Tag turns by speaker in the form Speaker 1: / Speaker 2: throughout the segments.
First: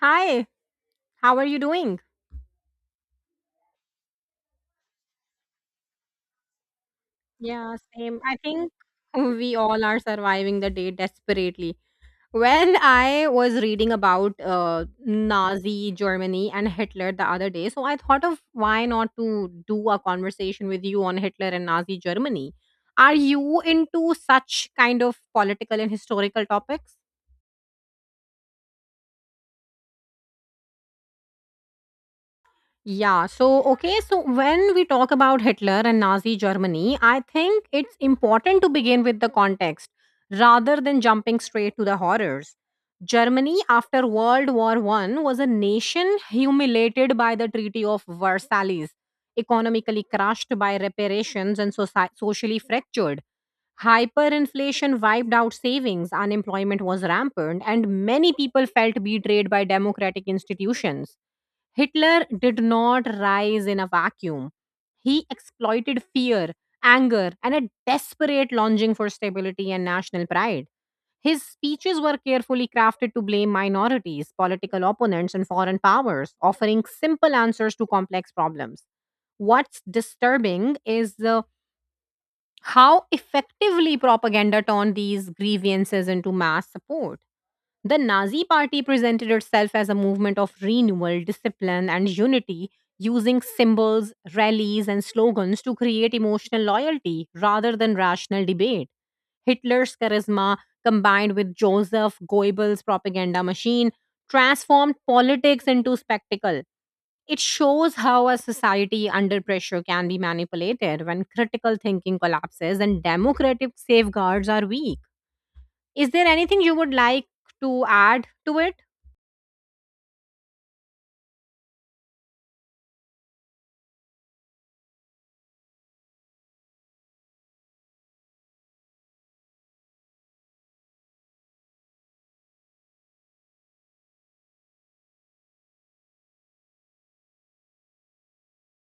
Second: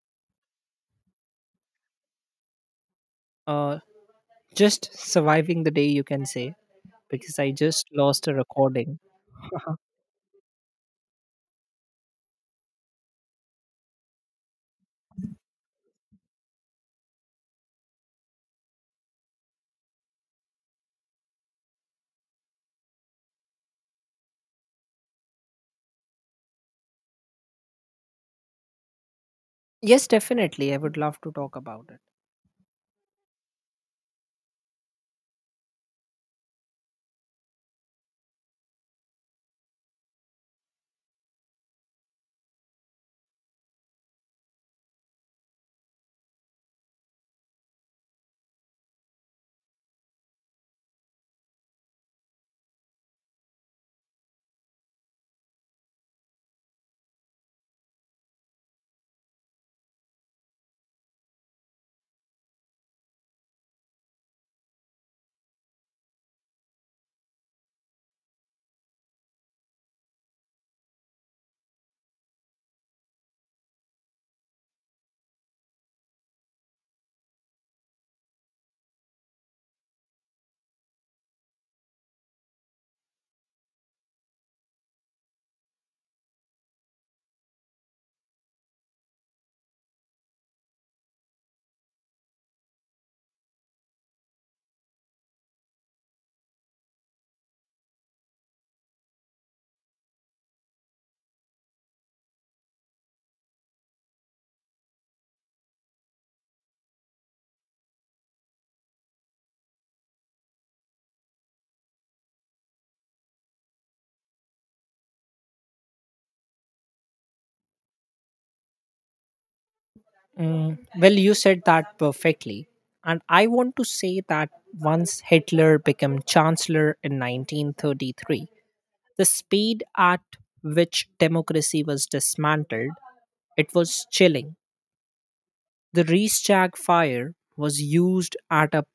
Speaker 1: Hi, how are you doing?
Speaker 2: Uh, just surviving the day, you can say, because I
Speaker 1: Yeah,
Speaker 2: just
Speaker 1: same.
Speaker 2: lost a
Speaker 1: I think
Speaker 2: recording.
Speaker 1: we
Speaker 2: Uh-huh.
Speaker 1: all are surviving the day desperately. When I was reading about Nazi Germany and Hitler the other day, so I thought of why not to do a conversation with you on Hitler and Nazi Germany. Are you into such kind of political and historical topics?
Speaker 2: Yes, definitely. I would love to talk about it.
Speaker 1: Yeah, so okay, so when we talk about Hitler and Nazi Germany, I think it's important to begin with the context rather than jumping straight to the horrors. Germany after World War 1 was a nation humiliated by the Treaty of Versailles, economically crushed by reparations and socially fractured. Hyperinflation wiped out savings, unemployment was rampant, and many people felt betrayed by democratic institutions. Hitler did not rise in a vacuum. He exploited fear, anger, and a desperate longing for stability and national pride. His speeches were carefully crafted to blame minorities, political opponents, and foreign powers, offering simple answers to complex problems. What's disturbing is the How effectively propaganda turned these grievances into mass support. The Nazi Party presented itself as a movement of renewal, discipline, and unity, using symbols, rallies, and slogans to create emotional loyalty rather than rational debate. Hitler's charisma, combined with Joseph Goebbels' propaganda machine, transformed politics into spectacle. It shows how a society under pressure can be manipulated when critical thinking collapses and democratic safeguards are weak. Is there anything you would like to add to it?
Speaker 2: Mm, well, you said that perfectly. And I want to say that once Hitler became chancellor in 1933, the speed at which democracy was dismantled, it was chilling. The Reichstag fire was used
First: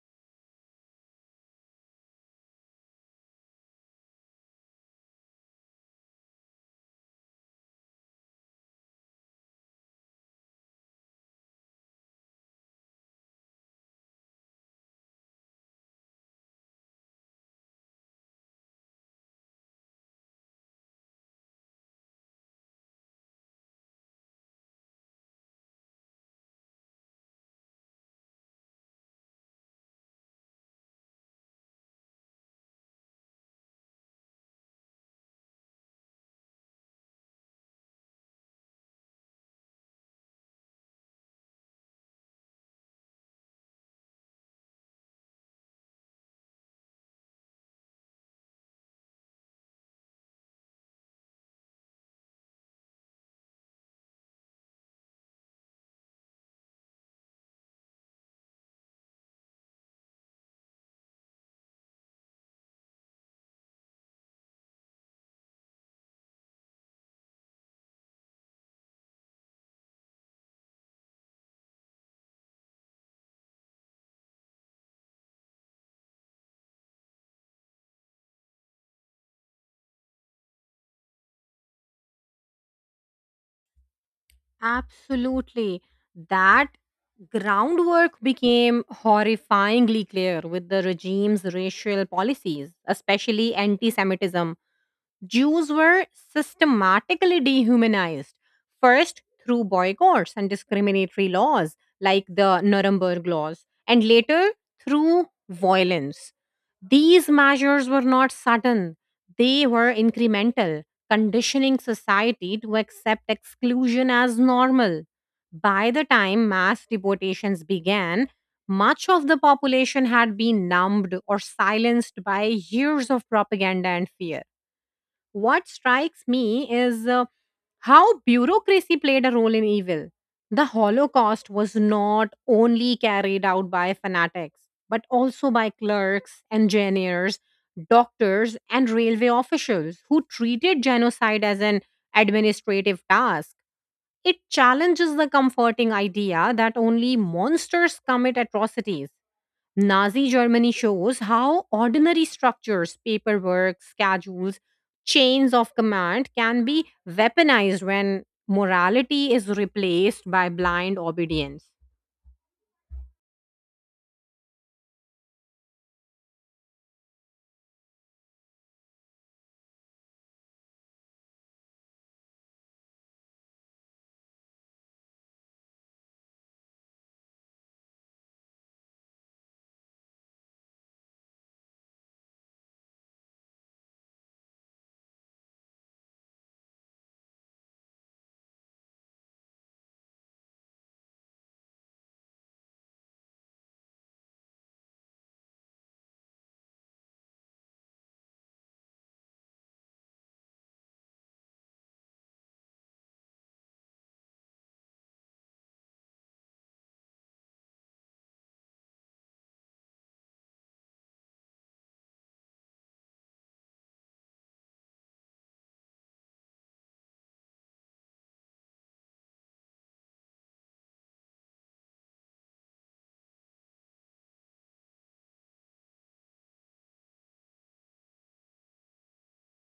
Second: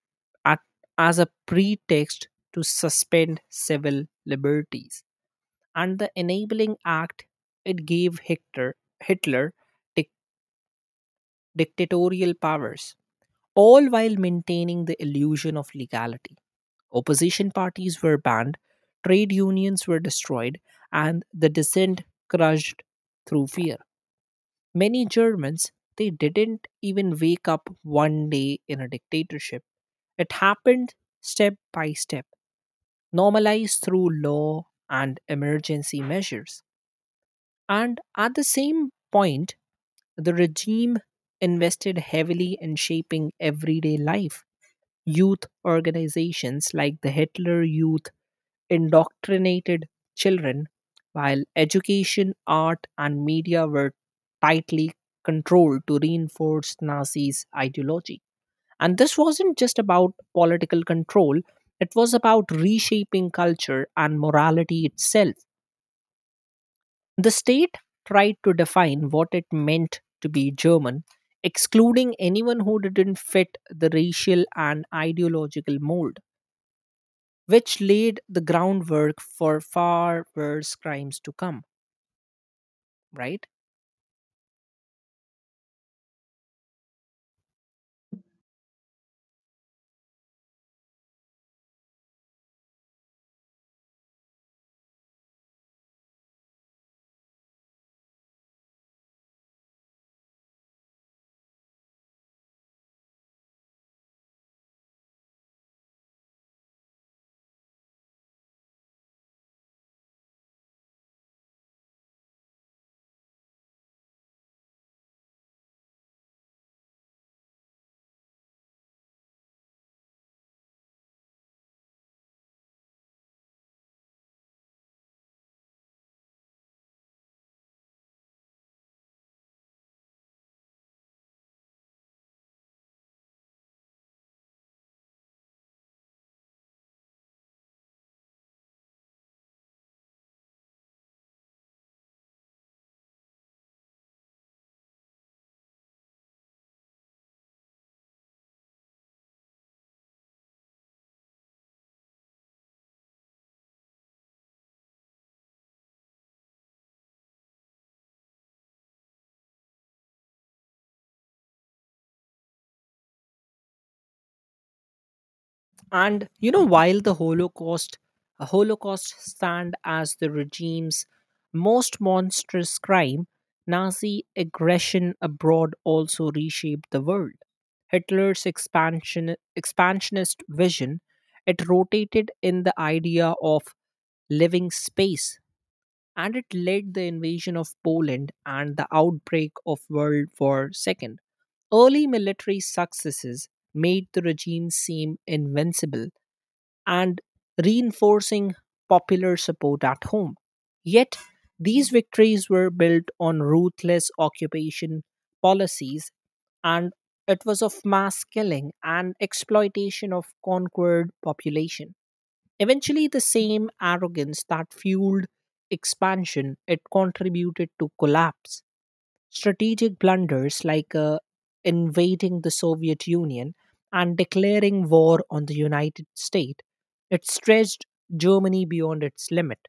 Speaker 2: at, as a pretext to suspend civil liberties. And the enabling act it gave Hitler dic- dictatorial powers, all while maintaining the illusion of legality. Opposition parties were banned, trade unions were destroyed, and the dissent crushed through fear. Many Germans they didn't even wake up one day in a dictatorship. It happened step by step, normalized through law and emergency measures. And at the same point, the regime invested heavily in shaping everyday life. Youth organizations like the Hitler Youth indoctrinated children, while education, art, and media were tightly controlled to reinforce Nazis' ideology. And this wasn't just about political control, it was about reshaping culture and morality itself. The state tried to define what it meant to be German, excluding anyone who didn't fit the racial and ideological mold, which laid the groundwork for far worse crimes to come, right?
Speaker 1: Absolutely. That groundwork became horrifyingly clear with the regime's racial policies, especially anti Semitism Jews were systematically dehumanized, first through boycotts and discriminatory laws like the Nuremberg Laws, and later through violence. These measures were not sudden, they were incremental, conditioning society to accept exclusion as normal. By the time mass deportations began, much of the population had been numbed or silenced by years of propaganda and fear. What strikes me is how bureaucracy played a role in evil. The Holocaust was not only carried out by fanatics, but also by clerks, engineers, doctors, and railway officials who treated genocide as an administrative task. It challenges the comforting idea that only monsters commit atrocities. Nazi Germany shows how ordinary structures, paperwork, schedules, chains of command can be weaponized when morality is replaced by blind obedience.
Speaker 2: And you know, while the Holocaust stand as the regime's most monstrous crime, Nazi aggression abroad also reshaped the world. Hitler's expansionist vision, it rotated in the idea of living space and it led the invasion of Poland and the outbreak of World War II. Early military successes made the regime seem invincible and reinforcing popular support at home. Yet, these victories were built on ruthless occupation policies, and it was of mass killing and exploitation of conquered population. Eventually, the same arrogance that fueled expansion it contributed to collapse. Strategic blunders like invading the Soviet Union and declaring war on the United States, it stretched Germany beyond its limit.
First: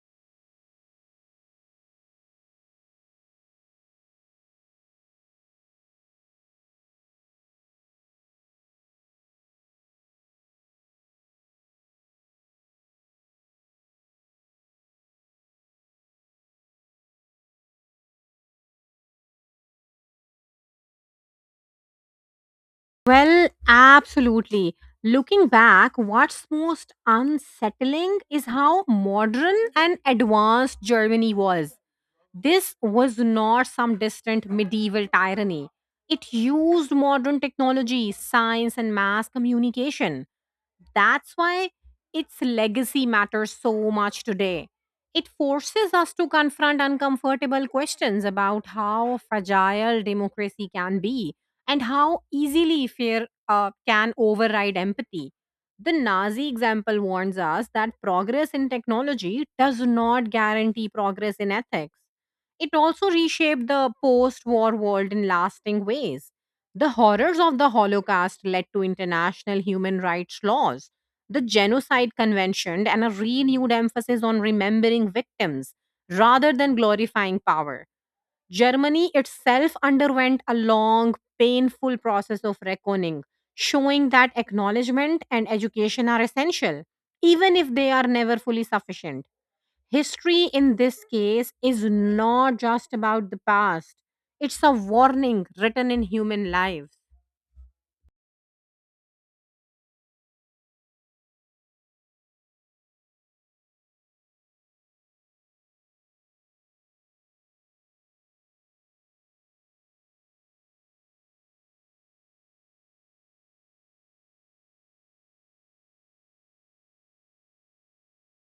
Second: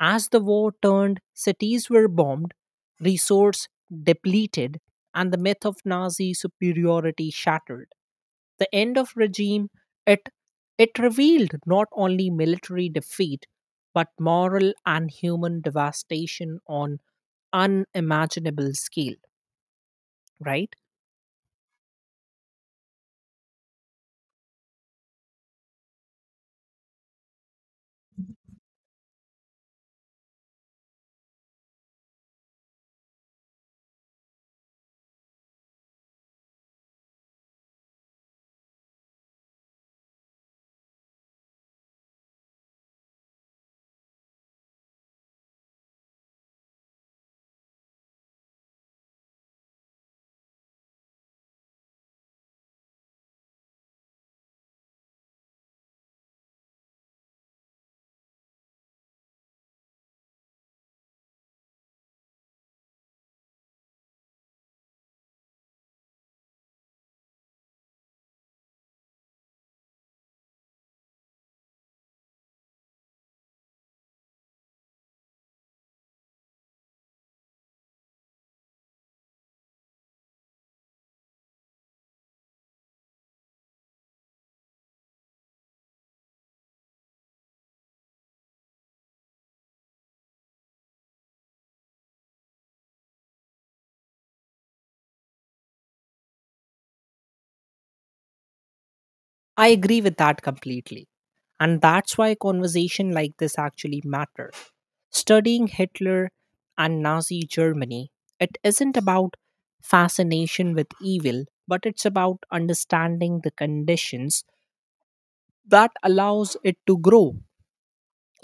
Speaker 2: As the war turned, cities were bombed, resource depleted, and the myth of Nazi superiority shattered. The end of regime, it it revealed not only military defeat, but moral and human devastation on unimaginable scale, right?
Speaker 1: Well, absolutely. Looking back, what's most unsettling is how modern and advanced Germany was. This was not some distant medieval tyranny. It used modern technology, science, and mass communication. That's why its legacy matters so much today. It forces us to confront uncomfortable questions about how fragile democracy can be, and how easily fear can override empathy. The Nazi example warns us that progress in technology does not guarantee progress in ethics. It also reshaped the post war world in lasting ways. The horrors of the Holocaust led to international human rights laws, the Genocide Convention, and a renewed emphasis on remembering victims rather than glorifying power. Germany itself underwent a long, painful process of reckoning, showing that acknowledgement and education are essential, even if they are never fully sufficient. History in this case is not just about the past, it's a warning written in human lives.
Speaker 2: I agree with that completely. And that's why conversation like this actually matter. Studying Hitler and Nazi Germany, it isn't about fascination with evil, but it's about understanding the conditions that allows it to grow.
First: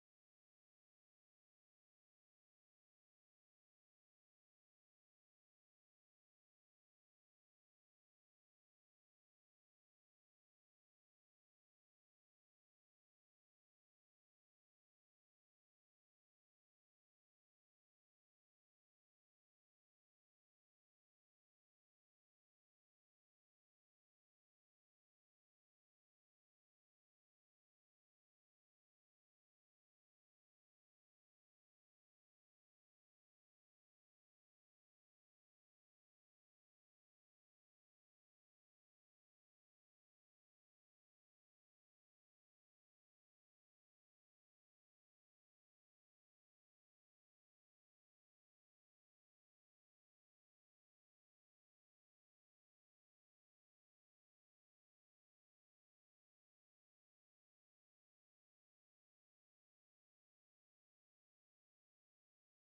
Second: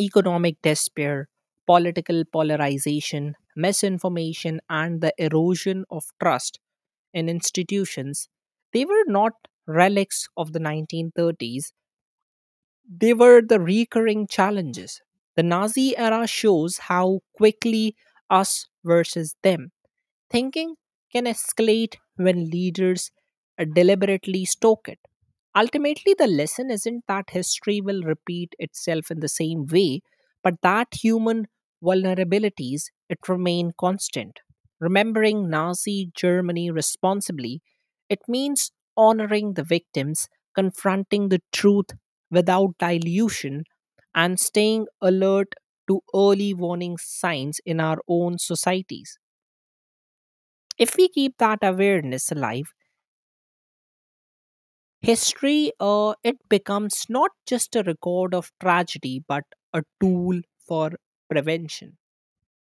Speaker 2: Economic despair, political polarization, misinformation and the erosion of trust in institutions, they were not relics of the 1930s. They were the recurring challenges. The Nazi era shows how quickly us versus them thinking can escalate when leaders deliberately stoke it. Ultimately, the lesson isn't that history will repeat itself in the same way, but that human vulnerabilities it remain constant. Remembering Nazi Germany responsibly, it means honoring the victims, confronting the truth without dilution, and staying alert to early warning signs in our own societies. If we keep that awareness alive, history it becomes not just a record of tragedy but a tool for prevention.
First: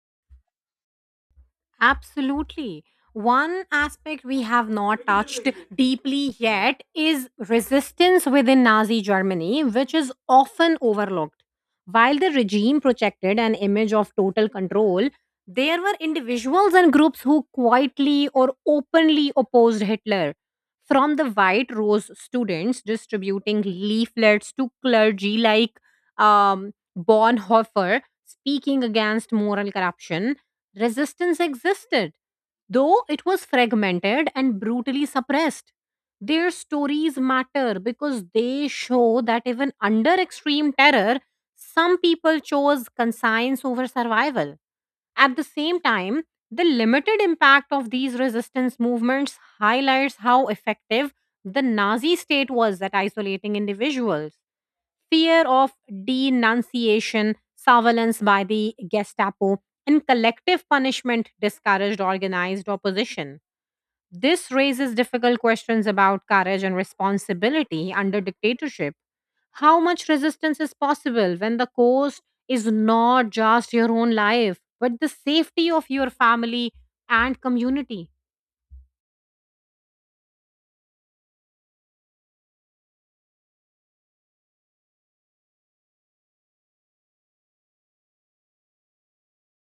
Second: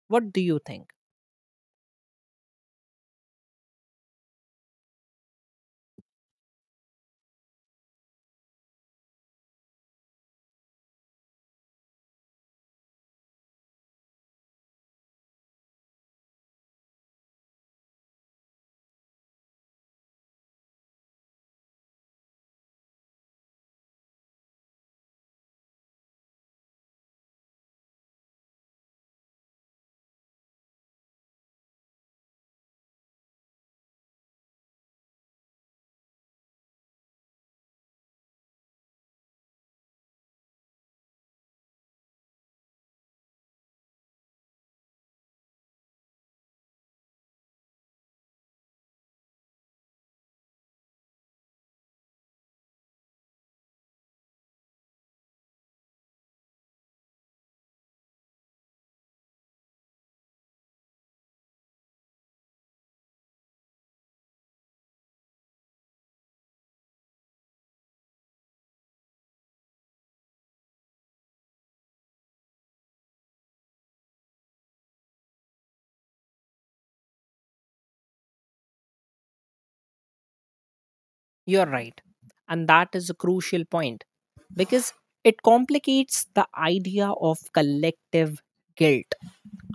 Speaker 2: What do you think?
Speaker 1: Absolutely. One aspect we have not touched deeply yet is resistance within Nazi Germany, which is often overlooked. While the regime projected an image of total control, there were individuals and groups who quietly or openly opposed Hitler. From the White Rose students distributing leaflets to clergy like Bonhoeffer speaking against moral corruption. Resistance existed, though it was fragmented and brutally suppressed. Their stories matter because they show that even under extreme terror, some people chose conscience over survival. At the same time, the limited impact of these resistance movements highlights how effective the Nazi state was at isolating individuals. Fear of denunciation, surveillance by the Gestapo, and collective punishment discouraged organized opposition. This raises difficult questions about courage and responsibility under dictatorship. How much resistance is possible when the cost is not just your own life, but the safety of your family and community?
Speaker 2: You're right. And that is a crucial point because it complicates the idea of collective guilt.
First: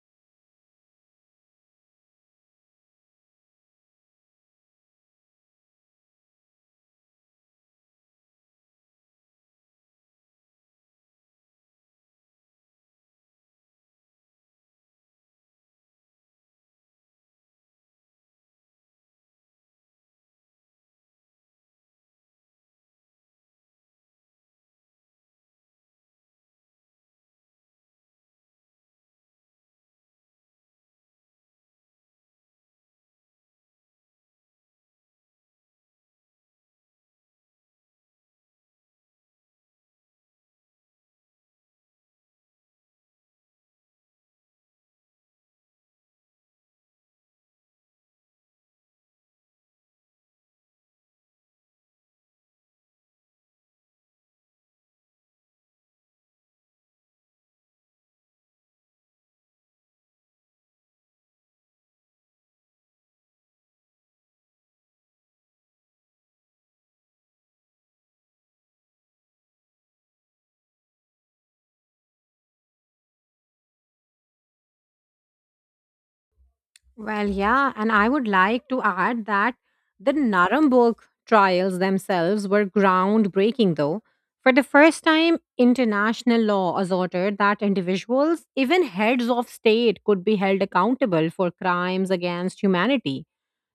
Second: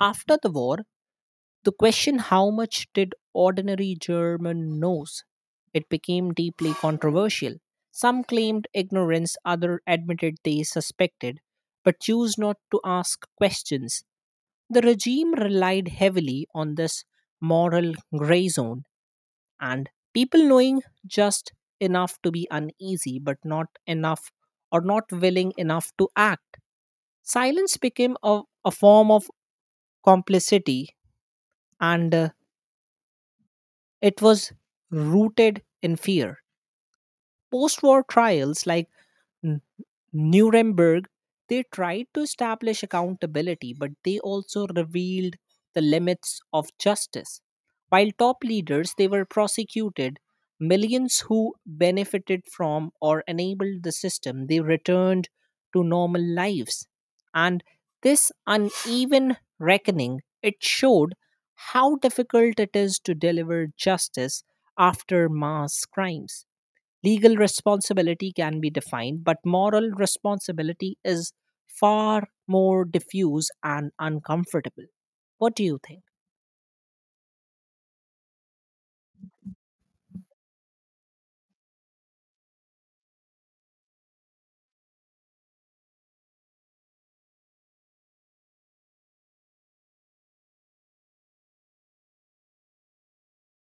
Speaker 2: After the war, the question how much did ordinary German knows? It became deeply controversial. Some claimed ignorance, others admitted they suspected, but chose not to ask questions. The regime relied heavily on this moral gray zone and people knowing just enough to be uneasy but not enough or not willing enough to act silence became a form of complicity and it was rooted in fear post-war trials like Nuremberg, they tried to establish accountability, but they also revealed the limits of justice. While top leaders, they were prosecuted. Millions who benefited from or enabled the system, they returned to normal lives. And this uneven reckoning, it showed how difficult it is to deliver justice after mass crimes. Legal responsibility can be defined, but moral responsibility is far more diffuse and uncomfortable. What do you think?
Speaker 1: Well, yeah, and I would like to add that the Nuremberg trials themselves were groundbreaking, though. For the first time, international law asserted that individuals, even heads of state, could be held accountable for crimes against humanity.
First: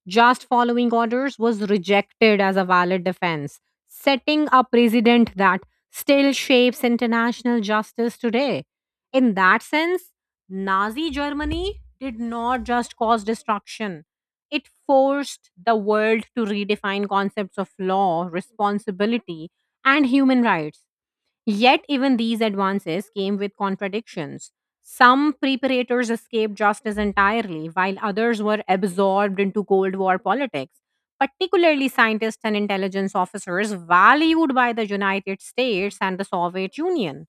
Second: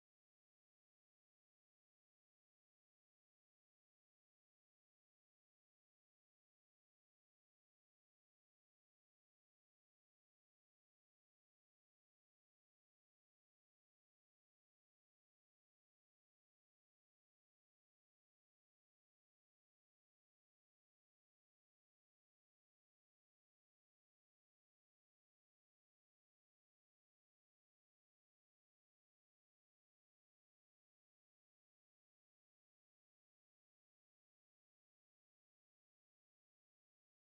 Speaker 1: Just following orders was rejected as a valid defense, setting a precedent that still shapes international justice today. In that sense, Nazi Germany did not just cause destruction, it forced the world to redefine concepts of law, responsibility, and human rights. Yet, even these advances came with contradictions. Some preparators escaped justice entirely, while others were absorbed into Cold War politics, particularly scientists and intelligence officers valued by the United States and the Soviet Union.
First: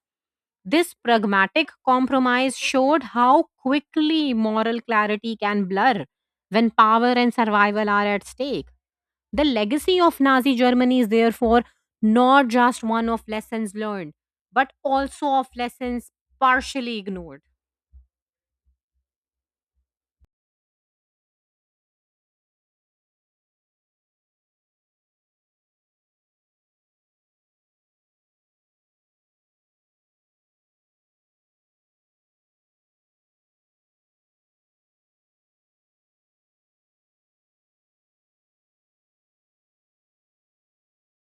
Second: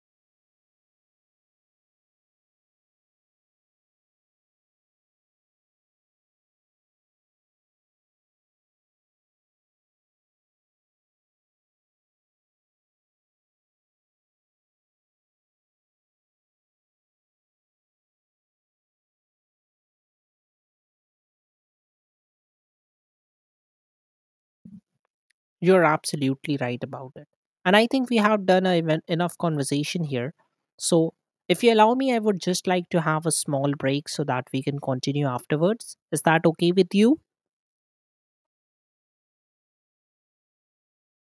Speaker 1: This pragmatic compromise showed how quickly moral clarity can blur when power and survival are at stake. The legacy of Nazi Germany is therefore not just one of lessons learned, but also of lessons partially ignored.
Speaker 2: You're absolutely right about it. And I think we have done enough conversation here. So, if you allow me, I would just like to have a small break so that we can continue afterwards. Is that okay with you?